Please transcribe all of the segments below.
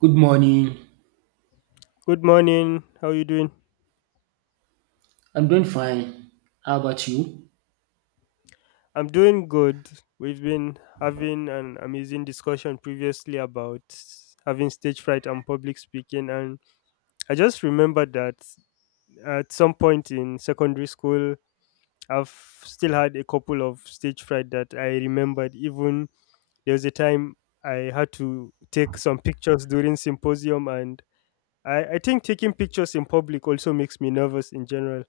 Good morning. Good morning. How you doing? I'm doing fine. How about you? I'm doing good. We've been having an amazing discussion previously about having stage fright and public speaking, and I just remembered that at some point in secondary school I've still had a couple of stage fright that I remembered. Even there was a time I had to take some pictures during symposium, and I think taking pictures in public also makes me nervous in general.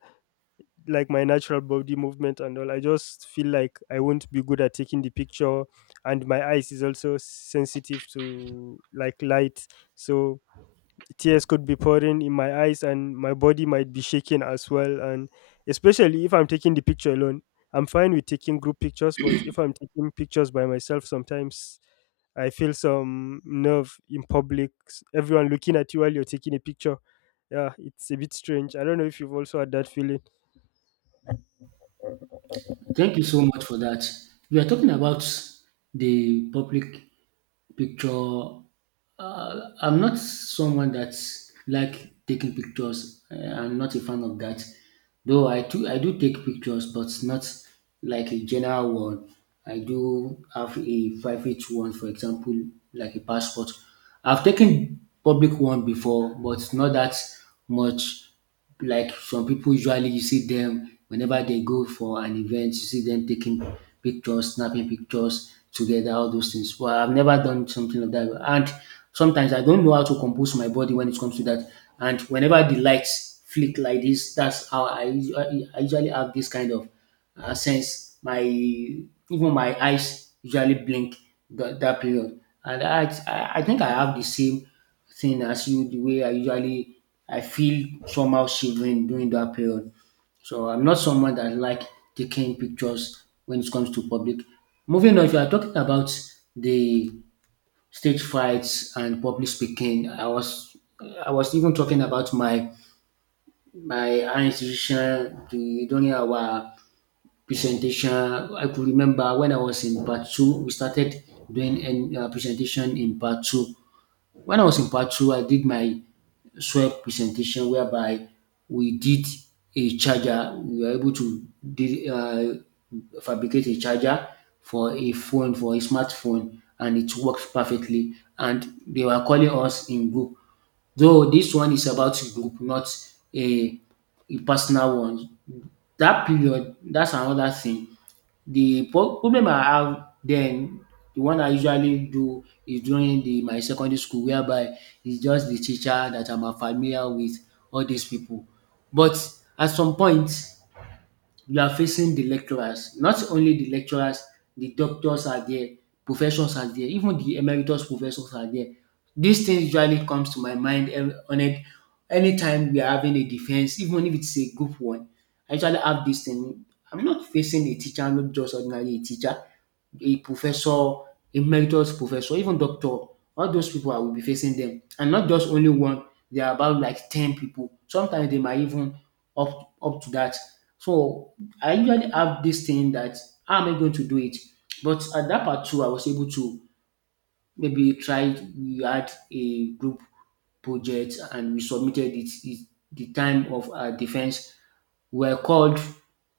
Like my natural body movement and all, I just feel like I won't be good at taking the picture, and my eyes is also sensitive to like light, so tears could be pouring in my eyes and my body might be shaking as well, and especially if I'm taking the picture alone. I'm fine with taking group pictures, but if I'm taking pictures by myself sometimes I feel some nerve in public. Everyone looking at you while you're taking a picture. Yeah, it's a bit strange. I don't know if you've also had that feeling. Thank you so much for that. We are talking about the public picture. I'm not someone that's like taking pictures. I'm not a fan of that. Though I do take pictures, but not like a general one. I do have a private one, for example, like a passport. I've taken public one before, but not that much. Like some people usually you see them whenever they go for an event, you see them taking pictures, snapping pictures together, all those things. Well, I've never done something like that. And sometimes I don't know how to compose my body when it comes to that. And whenever the lights flick like this, that's how I usually have this kind of sense. My even my eyes usually blink that period, and I think I have the same thing as you, the way I usually I feel somehow shivering during that period. So I'm not someone that like taking pictures when it comes to public. Moving on, if you are talking about the stage frights and public speaking, I was even talking about my higher institution the, during our presentation. I could remember when I was in part two, we started doing a presentation in part two. When I was in part two, I did my SWOT presentation whereby we did a charger. We were able to did, uh, fabricate a charger for a phone, for a smartphone, and it worked perfectly. And they were calling us in group. Though this one is about group, not a, a personal one. That period, that's another thing. The problem I have then, the one I usually do is during the my secondary school, whereby it's just the teacher that I'm familiar with all these people. But at some point you are facing the lecturers. Not only the lecturers, the doctors are there, professors are there, even the emeritus professors are there. This thing usually comes to my mind on it anytime we are having a defense, even if it's a group one. I usually have this thing. I'm not facing a teacher, not just ordinarily a teacher, a professor, emeritus professor, even doctor. All those people I will be facing them. And not just only one, they are about like 10 people. Sometimes they might even up to that. So I usually have this thing that how am I going to do it? But at that part two, I was able to maybe you tried we had a group project and we submitted it it the time of our defense we were called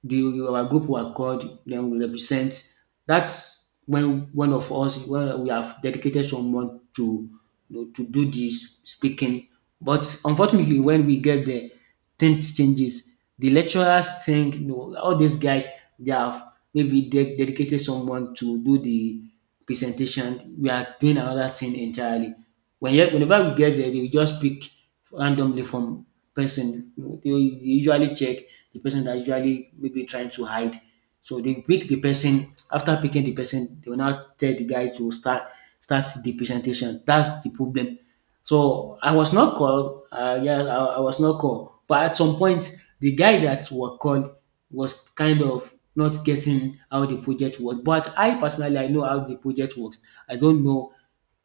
the our group were called, then we represent. That's when one of us when we have dedicated someone to, you know, to do this speaking, but unfortunately when we get there things changes, the lecturers think you know all these guys they have maybe they dedicated someone to do the presentation, we are doing another thing entirely. When yet, whenever we get there, they will just pick randomly from person. They will usually check the person that usually maybe trying to hide. So they pick the person. After picking the person, they will now tell the guy to start the presentation. That's the problem. So I was not called. Yeah, I was not called. But at some point, the guy that was called was kind of not getting how the project works. But I personally, I know how the project works. I don't know,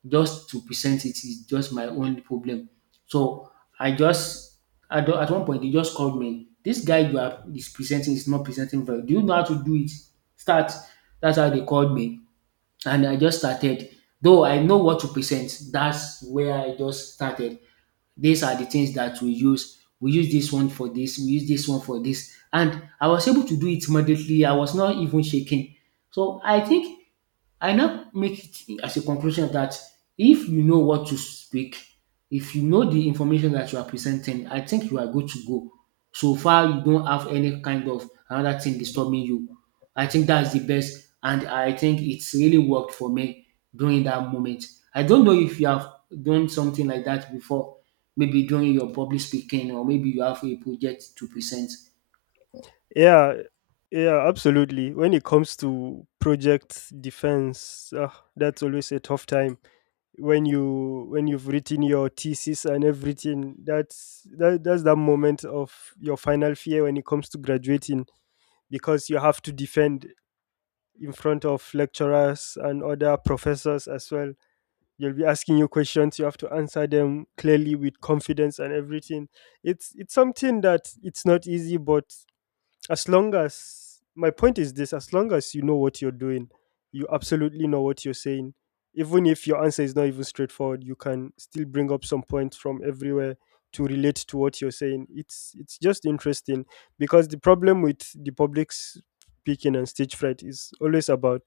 just to present it is just my own problem. So I just at one point they just called me. This guy you are is presenting is not presenting well. Do you know how to do it? Start. That's how they called me, and I just started. Though I know what to present, that's where I just started. These are the things that we use. We use this one for this, we use this one for this. And I was able to do it immediately. I was not even shaking. So I think I now make it as a conclusion that if you know what to speak, if you know the information that you are presenting, I think you are good to go. So far, you don't have any kind of another thing disturbing you. I think that's the best, and I think it's really worked for me during that moment. I don't know if you have done something like that before, maybe during your public speaking, or maybe you have a project to present. Yeah, yeah, absolutely. When it comes to project defense, that's always a tough time. When you've written your thesis and everything, that's that moment of your final fear when it comes to graduating, because you have to defend in front of lecturers and other professors as well. You will be asking you questions. You have to answer them clearly with confidence and everything. It's something that it's not easy, but as long as, my point is this, as long as you know what you're doing, you absolutely know what you're saying. Even if your answer is not even straightforward, you can still bring up some points from everywhere to relate to what you're saying. It's just interesting, because the problem with the public speaking and stage fright is always about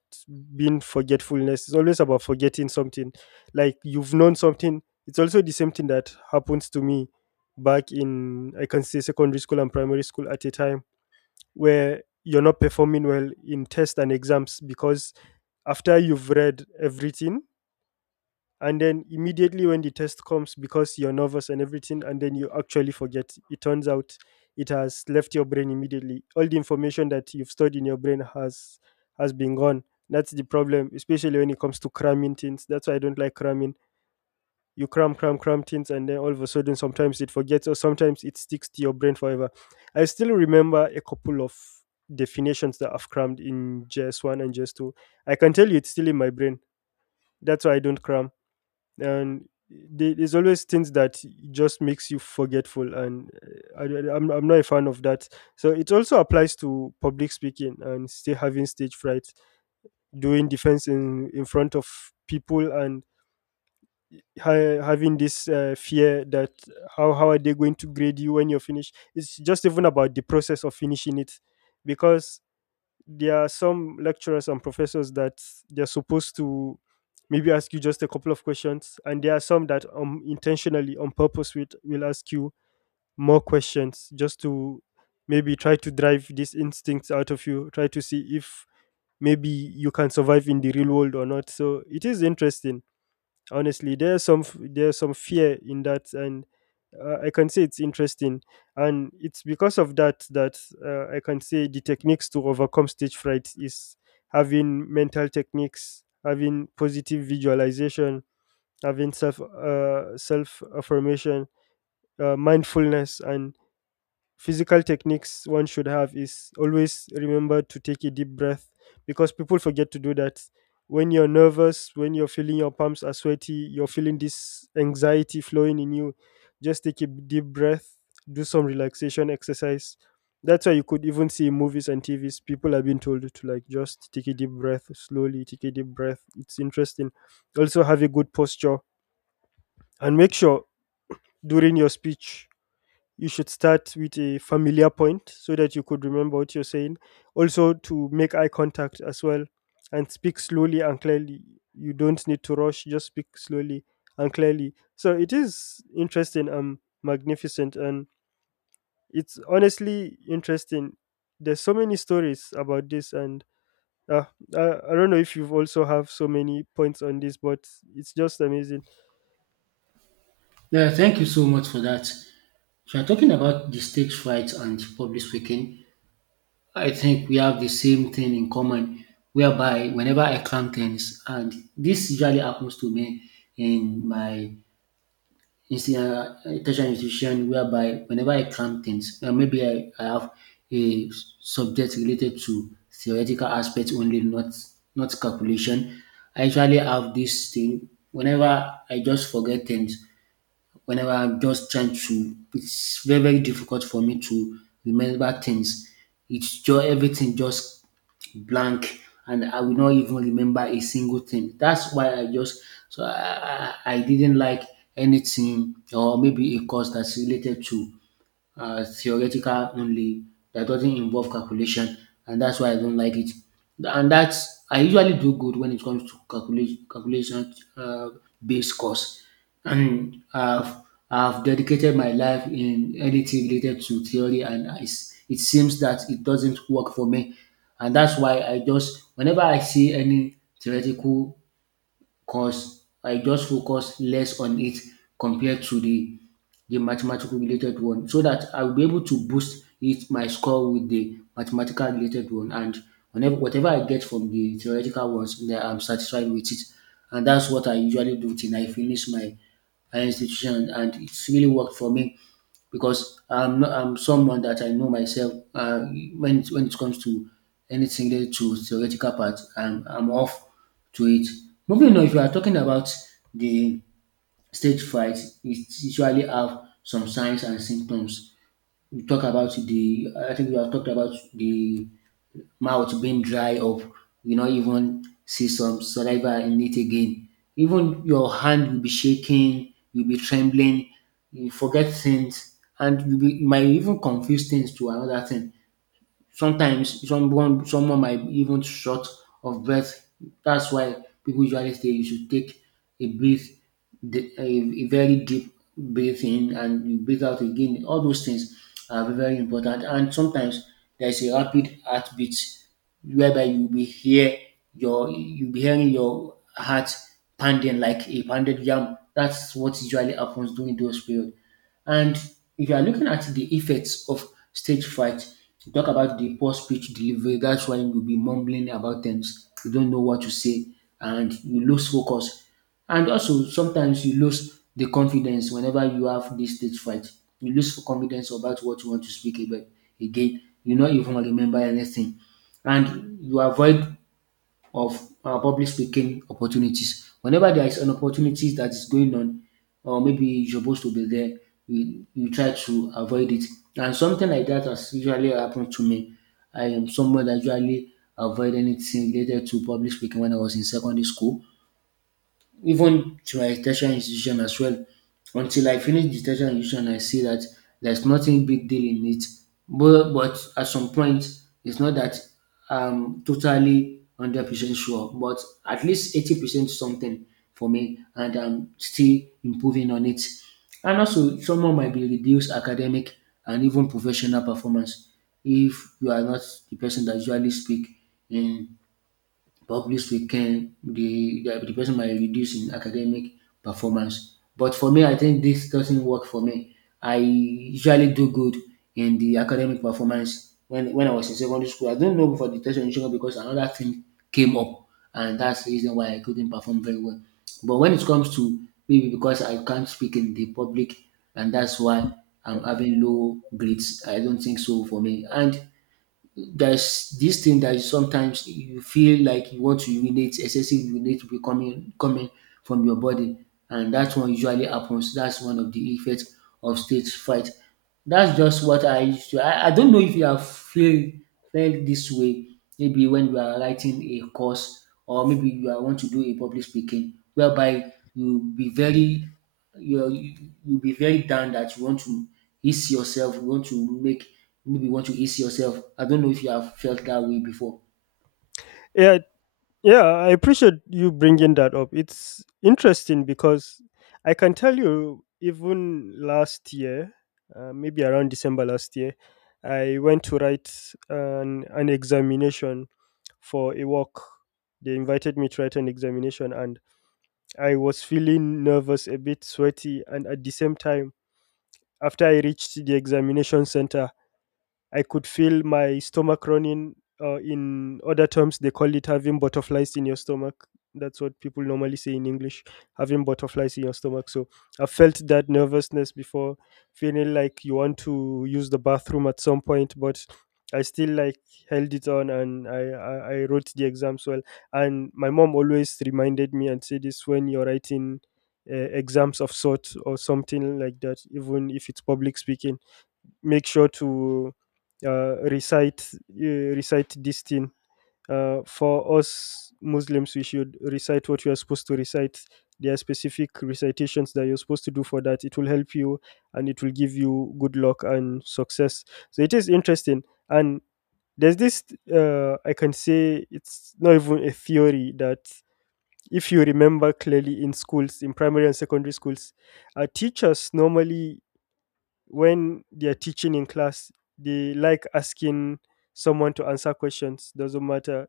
being forgetfulness. It's always about forgetting something, like you've known something. It's also the same thing that happens to me back in, I can say, secondary school and primary school, at a time where you're not performing well in tests and exams, because after you've read everything, and then immediately when the test comes, because you're nervous and everything, and then you actually forget. It turns out it has left your brain immediately. All the information that you've stored in your brain has been gone. That's the problem, especially when it comes to cramming things. That's why I don't like cramming. You cram, cram, cram things, and then all of a sudden, sometimes it forgets, or sometimes it sticks to your brain forever. I still remember a couple of definitions that I've crammed in JS1 and JS2. I can tell you it's still in my brain. That's why I don't cram. And there's always things that just makes you forgetful, and I, am I'm not a fan of that. So it also applies to public speaking and still having stage fright, doing defense in front of people, and having this fear that how are they going to grade you when you're finished. It's just even about the process of finishing it, because there are some lecturers and professors that they're supposed to maybe ask you just a couple of questions, and there are some that intentionally, on purpose, will ask you more questions just to maybe try to drive these instincts out of you, try to see if maybe you can survive in the real world or not. So it is interesting. Honestly, there's some fear in that, and I can say it's interesting. And it's because of that I can say the techniques to overcome stage fright is having mental techniques, having positive visualization, having self self affirmation, mindfulness, and physical techniques. One should have is always remember to take a deep breath, because people forget to do that. When you're nervous, when you're feeling your palms are sweaty, you're feeling this anxiety flowing in you, just take a deep breath, do some relaxation exercise. That's why you could even see in movies and tvs people have been told to like just take a deep breath, slowly take a deep breath. It's interesting. Also have a good posture, and make sure during your speech you should start with a familiar point, so that you could remember what you're saying. Also, to make eye contact as well, and speak slowly and clearly. You don't need to rush, just speak slowly and clearly. So, it is interesting and magnificent, and it's honestly interesting. There's so many stories about this, and uh, I don't know if you've also have so many points on this, but it's just amazing. Yeah, thank you so much for that. So, I'm talking about the stage fright and public speaking. I think we have the same thing in common, whereby whenever I climb things, and this usually happens to me in my insti- uh, tertiary institution, whereby whenever I climb things, maybe I have a subject related to theoretical aspects only, not calculation. I usually have this thing whenever I just forget things. Whenever I'm just trying to, it's very difficult for me to remember things. It's just everything just blank and I will not even remember a single thing. That's why I just so I didn't like anything or maybe a course that's related to theoretical only that doesn't involve calculation, and that's why I don't like it. And that's I usually do good when it comes to calculation based course, and I've dedicated my life in anything related to theory and I s it seems that it doesn't work for me, and that's why I just whenever I see any theoretical cause I just focus less on it compared to the mathematical related one so that I will be able to boost it my score with the mathematical related one, and whenever whatever I get from the theoretical ones then I'm satisfied with it, and that's what I usually do till I finish my higher institution and it's really worked for me because I'm not, I'm someone that I know myself. When when it comes to anything related to theoretical part, I'm off to it. Moving on, if you are talking about the stage fright, it usually have some signs and symptoms. We talk about the I think we have talked about the mouth being dry up, you not even see some saliva in it again. Even your hand will be shaking, you'll be trembling, you forget things, and you might even confuse things to another thing. Sometimes someone might be even short of breath. That's why people usually say you should take a breath, the- a, a very deep breath in and you breathe out again. All those things are very important. And sometimes there is a rapid heartbeat whereby your you be hearing your heart pounding like a pounded yam. That's what usually happens during those period. And if you are looking at the effects of stage fright, you talk about the poor speech delivery. That's why you'll be mumbling about things. You don't know what to say and you lose focus. And also, sometimes you lose the confidence whenever you have this stage fright. You lose confidence about what you want to speak about again. You not even remember anything. And you avoid of public speaking opportunities. Whenever there is an opportunity that is going on, or maybe you're supposed to be there, you try to avoid it. And something like that has usually happened to me. I am someone that usually avoid anything related to public speaking when I was in secondary school, even to my tertiary institution as well. Until I finish the tertiary institution, I see that there's nothing big deal in it. But at some point, it's not that I'm totally 100% sure, but at least 80% something for me, and I'm still improving on it. And also, someone might be reduced academic and even professional performance if you are not the person that usually speak in but publicly can the person might reduce in academic performance. But for me, I think this doesn't work for me. I usually do good in the academic performance when I was in secondary school. I don't know for the test orientation because another thing came up, and that's the reason why I couldn't perform very well. But when it comes to maybe because I can't speak in the public, and that's why I'm having low grades, I don't think so for me. And there's this thing that is sometimes you feel like you want to urinate, excessive urinate will be coming from your body and that one usually happens. That's one of the effects of stage fright. That's just what I used to I don't know if you have feel felt this way maybe when you are writing a course or maybe you are want to do a public speaking whereby you be very you you be very down that you want to ease yourself, you want to make maybe you want to ease yourself. I don't know if you have felt that way before. Yeah, Yeah, I appreciate you bringing that up. It's interesting because I can tell you, even last year, maybe around December last year, I went to write an examination for a work. They invited me to write an examination, and I was feeling nervous, a bit sweaty, and at the same time, after I reached the examination center, I could feel my stomach running. In other terms, they call it having butterflies in your stomach. That's what people normally say in English, having butterflies in your stomach. So I felt that nervousness before, feeling like you want to use the bathroom at some point, but I still like held it on, and I wrote the exams well. And my mom always reminded me and said this: when you're writing exams of sort or something like that, even if it's public speaking, make sure to uh, recite uh, recite this thing. For us Muslims, we should recite what you are supposed to recite. There are specific recitations that you're supposed to do for that. It will help you, and it will give you good luck and success. So it is interesting. And there's this, I can say it's not even a theory, that if you remember clearly in schools, in primary and secondary schools, our teachers normally, when they're teaching in class, they like asking someone to answer questions, doesn't matter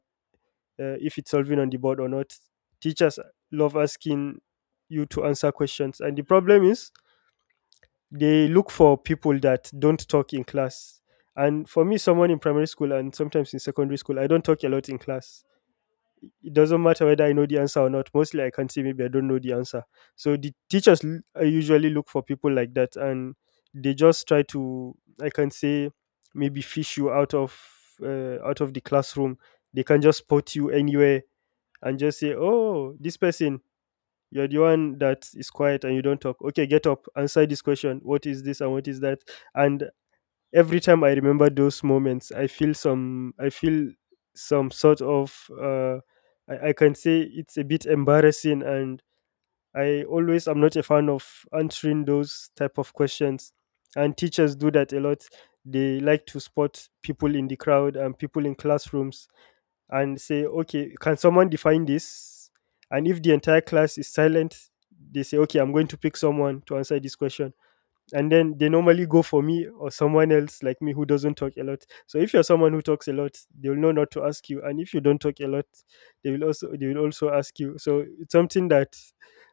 if it's solving on the board or not. Teachers love asking you to answer questions, and the problem is they look for people that don't talk in class. And for me, someone in primary school and sometimes in secondary school, I don't talk a lot in class. It doesn't matter whether I know the answer or not. Mostly, I can say maybe I don't know the answer. So the teachers usually look for people like that, and they just try to, I can say, maybe fish you out of the classroom. They can just spot you anywhere and just say, "Oh, this person. You're the one that is quiet and you don't talk. Okay, get up, answer this question. What is this and what is that?" And every time I remember those moments, I feel some sort of I can say it's a bit embarrassing, and I always am not a fan of answering those type of questions. And teachers do that a lot. They like to spot people in the crowd and people in classrooms and say, "Okay, can someone define this?" And if the entire class is silent, they say, "Okay, I'm going to pick someone to answer this question." And then they normally go for me or someone else like me who doesn't talk a lot. So if you're someone who talks a lot, they will know not to ask you, and if you don't talk a lot, they will also ask you. So it's something that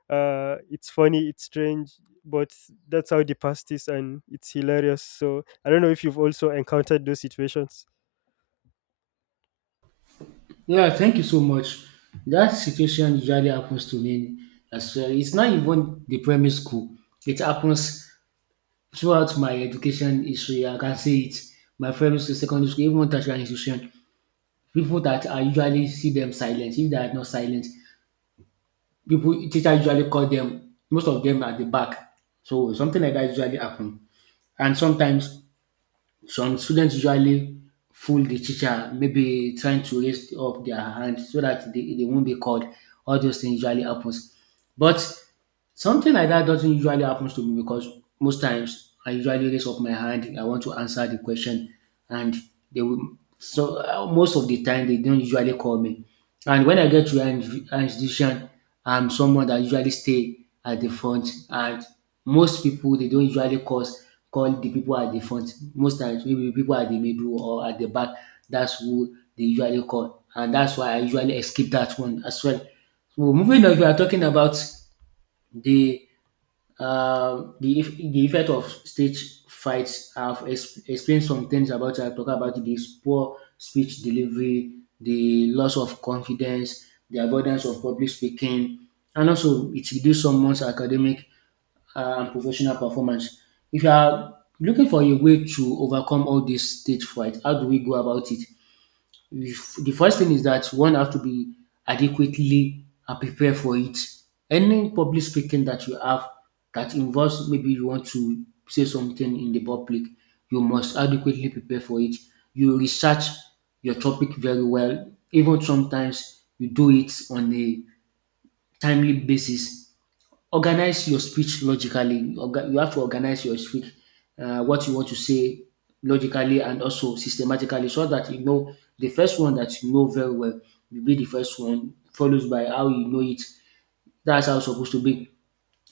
it's funny, it's strange, but that's how the past is, and it's hilarious. So I don't know if you've also encountered those situations. Yeah, thank you so much. That situation usually happens to me as well. It's not even the primary school. It happens throughout my education history, I can say it. My primary school, secondary school, even tertiary institution. People that I usually see them silent. If they are not silent, people teacher usually call them. Most of them at the back. So something like that usually happen. And sometimes some students usually fool the teacher, maybe trying to raise up their hand so that they won't be called. All those things usually happens. But something like that doesn't usually happen to me because most times I usually raise up my hand. I want to answer the question, and they will. So most of the time they don't usually call me. And when I get to an institution, I'm someone that usually stay at the front, and most people they don't usually call the people at the front. Most times maybe people at the middle or at the back, that's who they usually call. And that's why I usually skip that one as well. So moving on, we are talking about the the the effect of stage fights. I've explained some things about. I talk about this poor speech delivery, the loss of confidence, the avoidance of public speaking, and also it reduces someone's academic and professional performance. If you are looking for a way to overcome all this stage fright, how do we go about it? The first thing is that one has to be adequately and prepare for it. Any public speaking that you have that involves maybe you want to say something in the public, you must adequately prepare for it. You research your topic very well. Even sometimes you do it on a timely basis. Organize your speech logically. You have to organize your speech, what you want to say logically and also systematically, so that you know the first one that you know very well will be the first one, followed by how you know it. That's how it's supposed to be.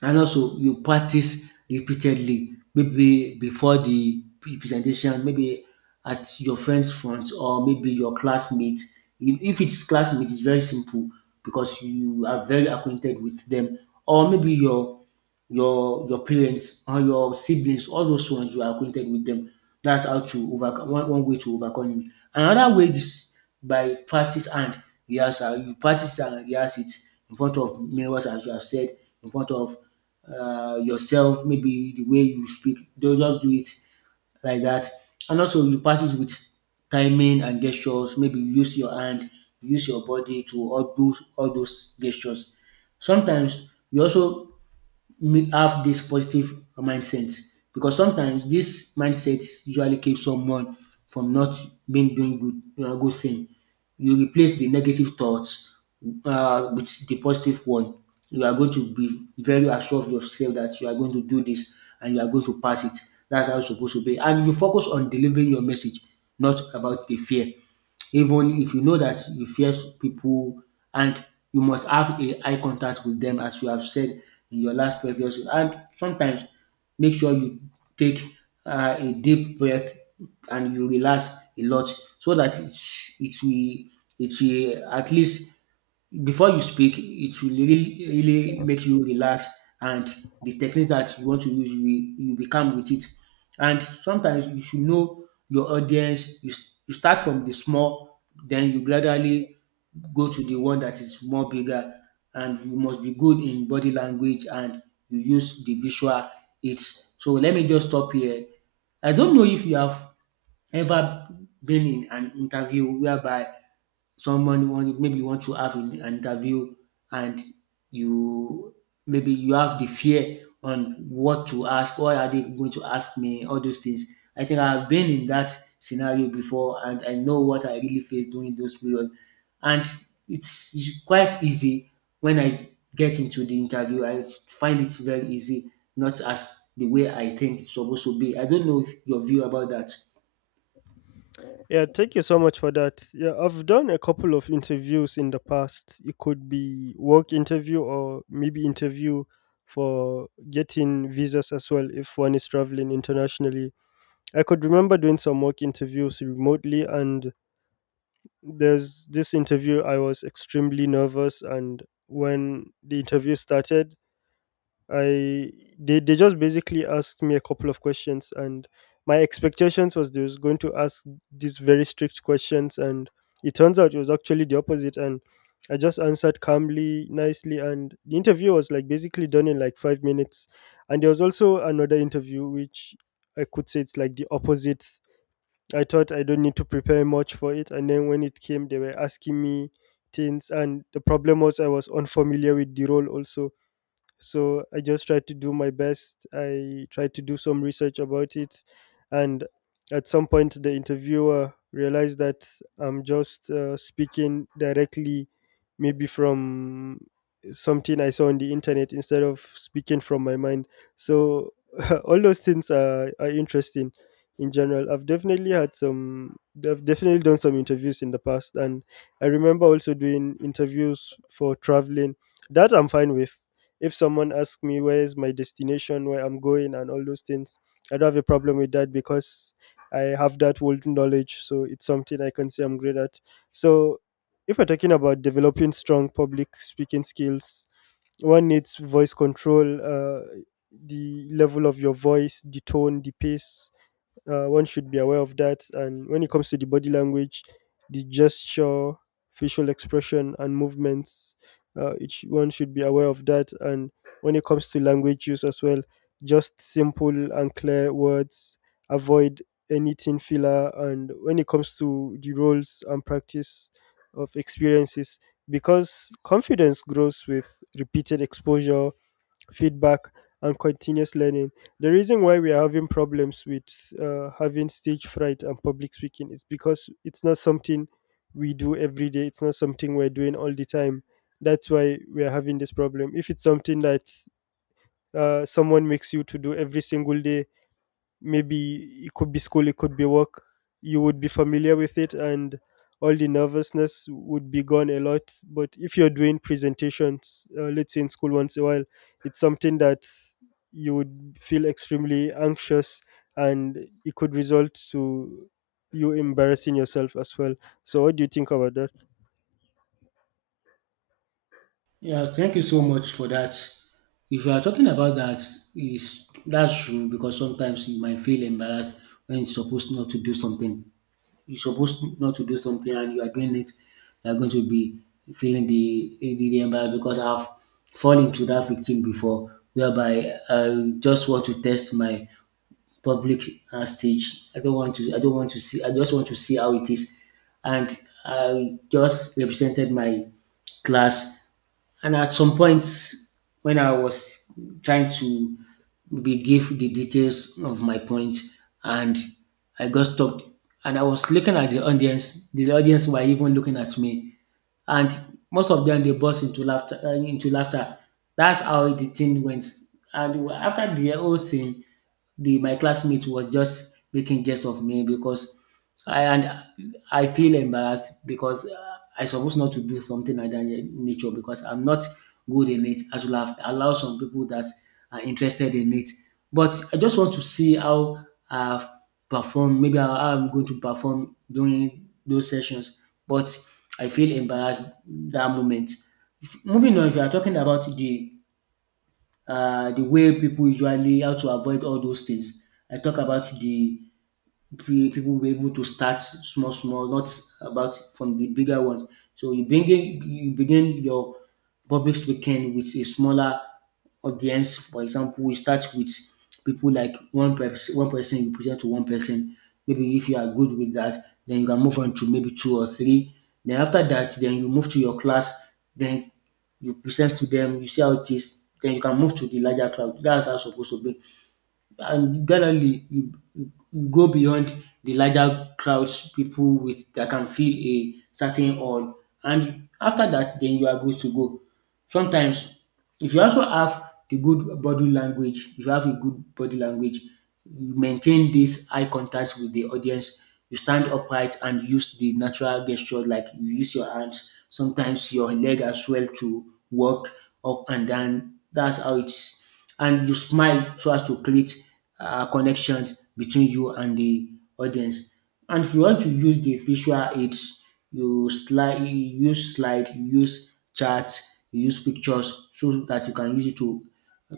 And also, you practice repeatedly, maybe before the presentation, maybe at your friend's front or maybe your classmate. If it's classmate, it's very simple because you are very acquainted with them, or maybe your your parents and your siblings, all those ones you are acquainted with them. That's how to overcome one way to overcome it. Another way is by practice and rehearsal. You practice and rehearse it in front of mirrors, as you have said, in front of yourself, maybe the way you speak. Don't just do it like that. And also you practice with timing and gestures. Maybe you use your hand, you use your body to all those gestures. Sometimes you also me have this positive mindset because sometimes this mindset usually keeps someone from not being doing good thing. You replace the negative thoughts with the positive one. You are going to be very assured of yourself that you are going to do this and you are going to pass it. That's how it's supposed to be. And you focus on delivering your message, not about the fear even if you know that you fear people, and you must have a eye contact with them as you have said in your last previous. And sometimes make sure you take a deep breath and you relax a lot so that it will at least before you speak, it will really, really make you relax, and the techniques that you want to use, you become with it. And sometimes you should know your audience. You start from the small, then you gradually go to the one that is more bigger, and you must be good in body language and you use the visual aids. So let me just stop here. I don't know if you have ever been in an interview whereby someone want maybe you want to have an interview and you maybe you have the fear on what to ask, what are they going to ask me, all those things. I think I've been in that scenario before and I know what I really face during those periods. And it's quite easy. When I get into the interview I find it very easy, not as the way I think it's supposed to be. I don't know your view about that. Yeah, thank you so much for that. Yeah, I've done a couple of interviews in the past. It could be work interview or maybe interview for getting visas as well if one is traveling internationally. I could remember doing some work interviews remotely, and there's this interview I was extremely nervous, and when the interview started, I they just basically asked me a couple of questions, and my expectations was they was going to ask these very strict questions, and it turns out it was actually the opposite, and I just answered calmly, nicely, and the interview was like basically done in like 5 minutes. And there was also another interview which I could say it's like the opposite. I thought I don't need to prepare much for it, and then when it came they were asking me things, and the problem was I was unfamiliar with the role also. So I just tried to do my best. I tried to do some research about it, and at some point the interviewer realized that I'm just speaking directly, maybe from something I saw on the internet instead of speaking from my mind. So all those things are interesting. In general, I've definitely had some. I've definitely done some interviews in the past, and I remember also doing interviews for traveling. That I'm fine with. If someone asks me where is my destination, where I'm going, and all those things, I don't have a problem with that, because I have that world knowledge. So it's something I can say I'm great at. So if we're talking about developing strong public speaking skills, one needs voice control, the level of your voice, the tone, the pace. One should be aware of that, and when it comes to the body language, the gesture, facial expression and movements, each one should be aware of that. And when it comes to language use as well, just simple and clear words, avoid anything filler. And when it comes to the roles and practice of experiences, because confidence grows with repeated exposure, feedback and continuous learning. The reason why we are having problems with having stage fright and public speaking is because it's not something we do every day. It's not something we're doing all the time. That's why we are having this problem. If it's something that someone makes you to do every single day, maybe it could be school, it could be work. You would be familiar with it, and all the nervousness would be gone a lot. But if you're doing presentations, let's say in school once a while, it's something that you would feel extremely anxious, and it could result to you embarrassing yourself as well. So, what do you think about that? Yeah, thank you so much for that. If you are talking about that, is that's true because sometimes you might feel embarrassed when you're supposed not to do something. You're supposed not to do something and you are doing it. You are going to be feeling the the embarrassment because I've fallen into that victim before, whereby I just want to test my public stage. I don't want to see. I just want to see how it is, and I just represented my class and at some point, when I was trying to be give the details of my point, and I got stopped, and I was looking at the audience. The audience were even looking at me, and most of them they burst into laughter. Into laughter. That's how the thing went. And after the whole thing, the my classmate was just making jest of me because I and I feel embarrassed because I supposed not to do something like that nature because I'm not good in it. I should have allowed some people that are interested in it. But I just want to see how I've performed. Maybe how I'm going to perform during those sessions. But I feel embarrassed that moment. Moving on, if you are talking about the way people usually how to avoid all those things. I talk about the people were able to start small, small, not about from the bigger one. So you bring in, you begin your public speaking with a smaller audience. For example, you start with people like one person you present to one person. Maybe if you are good with that, then you can move on to maybe two or three. Then after that, then you move to your class. Then you present to them, you see how it is, then you can move to the larger cloud. That's how it's supposed to be, and generally you go beyond the larger crowds, people with that can feel a certain awe, and after that then you are good to go. Sometimes if you also have the good body language, if you have a good body language, you maintain this eye contact with the audience, you stand upright and use the natural gesture like you use your hands, sometimes your leg as well to walk up and down. That's how it is. And you smile so as to create connections between you and the audience. And if you want to use the visual aids, you use slide, you use chart, you use pictures so that you can use it to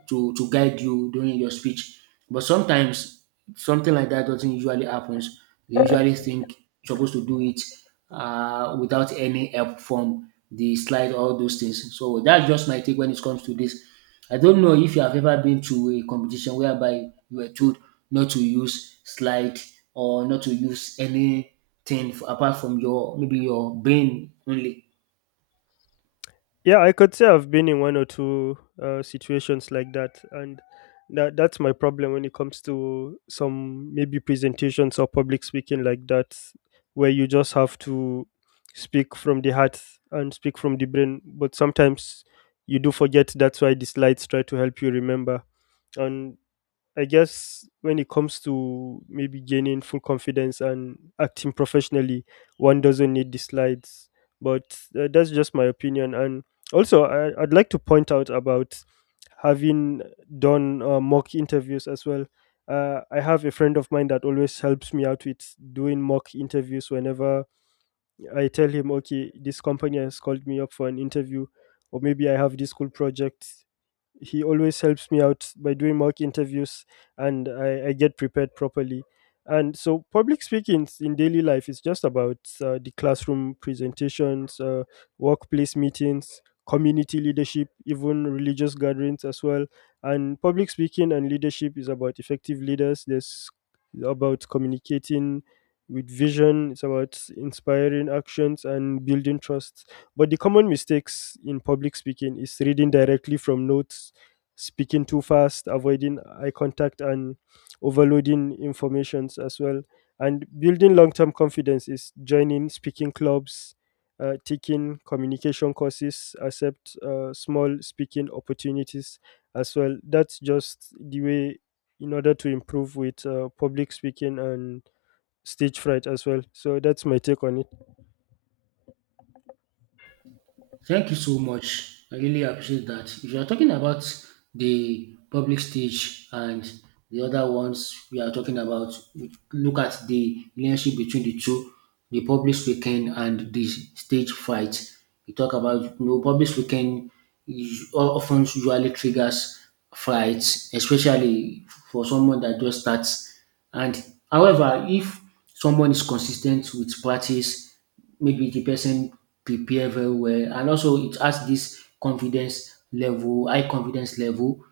to guide you during your speech. But sometimes something like that doesn't usually happens. They usually think you're supposed to do it without any help from the slide, all those things. So that's just my take when it comes to this. I don't know if you have ever been to a competition whereby you were told not to use slide or not to use anything apart from your maybe your brain only. Yeah, I could say I've been in one or two situations like that, and that's my problem when it comes to some maybe presentations or public speaking like that, where you just have to speak from the heart and speak from the brain. But sometimes you do forget. That's why the slides try to help you remember. And I guess when it comes to maybe gaining full confidence and acting professionally, one doesn't need the slides. But that's just my opinion. And also, I'd like to point out about having done mock interviews as well. I have a friend of mine that always helps me out with doing mock interviews whenever I tell him, okay, this company has called me up for an interview, or maybe I have this cool project. He always helps me out by doing mock interviews, and I get prepared properly. And so, public speaking in daily life is just about the classroom presentations, workplace meetings, community leadership, even religious gatherings as well. And public speaking and leadership is about effective leaders. There's about communicating with vision. It's about inspiring actions and building trust. But the common mistakes in public speaking is reading directly from notes, speaking too fast, avoiding eye contact, and overloading informations as well. And building long term confidence is joining speaking clubs, taking communication courses, accept small speaking opportunities as well. That's just the way in order to improve with public speaking and stage fright as well. So that's my take on it. Thank you so much. I really appreciate that. If you are talking about the public stage and the other ones we are talking about, look at the relationship between the two, the public speaking and the stage fight. We talk about you know, public speaking is often usually triggers fights, especially for someone that just starts. And however, if someone is consistent with practice maybe the person prepare very well and also it has this confidence level high confidence level,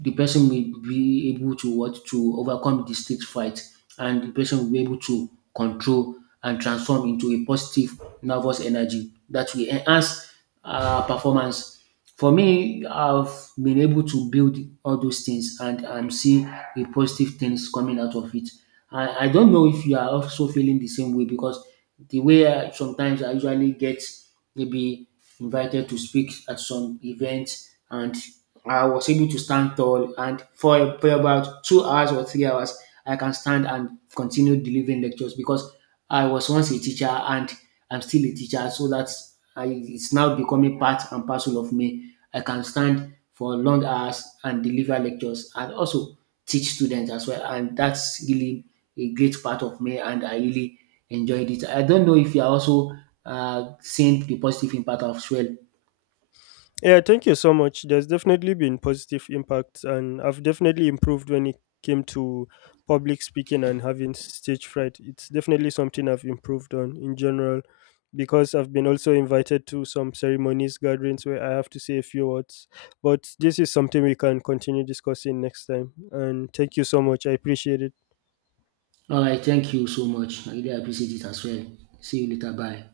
the person will be able to what to overcome the stage fright, and the person will be able to control and transform into a positive nervous energy that will enhance performance. For me, I've been able to build all those things and I'm seeing the positive things coming out of it. I don't know if you are also feeling the same way because the way sometimes I usually get maybe invited to speak at some events and I was able to stand tall, and for about 2 hours or 3 hours, I can stand and continue delivering lectures because I was once a teacher and I'm still a teacher, so it's now becoming part and parcel of me. I can stand for long hours and deliver lectures and also teach students as well, and that's really a great part of me, and I really enjoyed it. I don't know if you are also seeing the positive impact as well. Yeah, thank you so much. There's definitely been positive impacts, and I've definitely improved when it came to public speaking and having stage fright. It's definitely something I've improved on in general, because I've been also invited to some ceremonies, gatherings where I have to say a few words. But this is something we can continue discussing next time. And thank you so much. I appreciate it. Alright, thank you so much. I really appreciate it as well. See you later. Bye.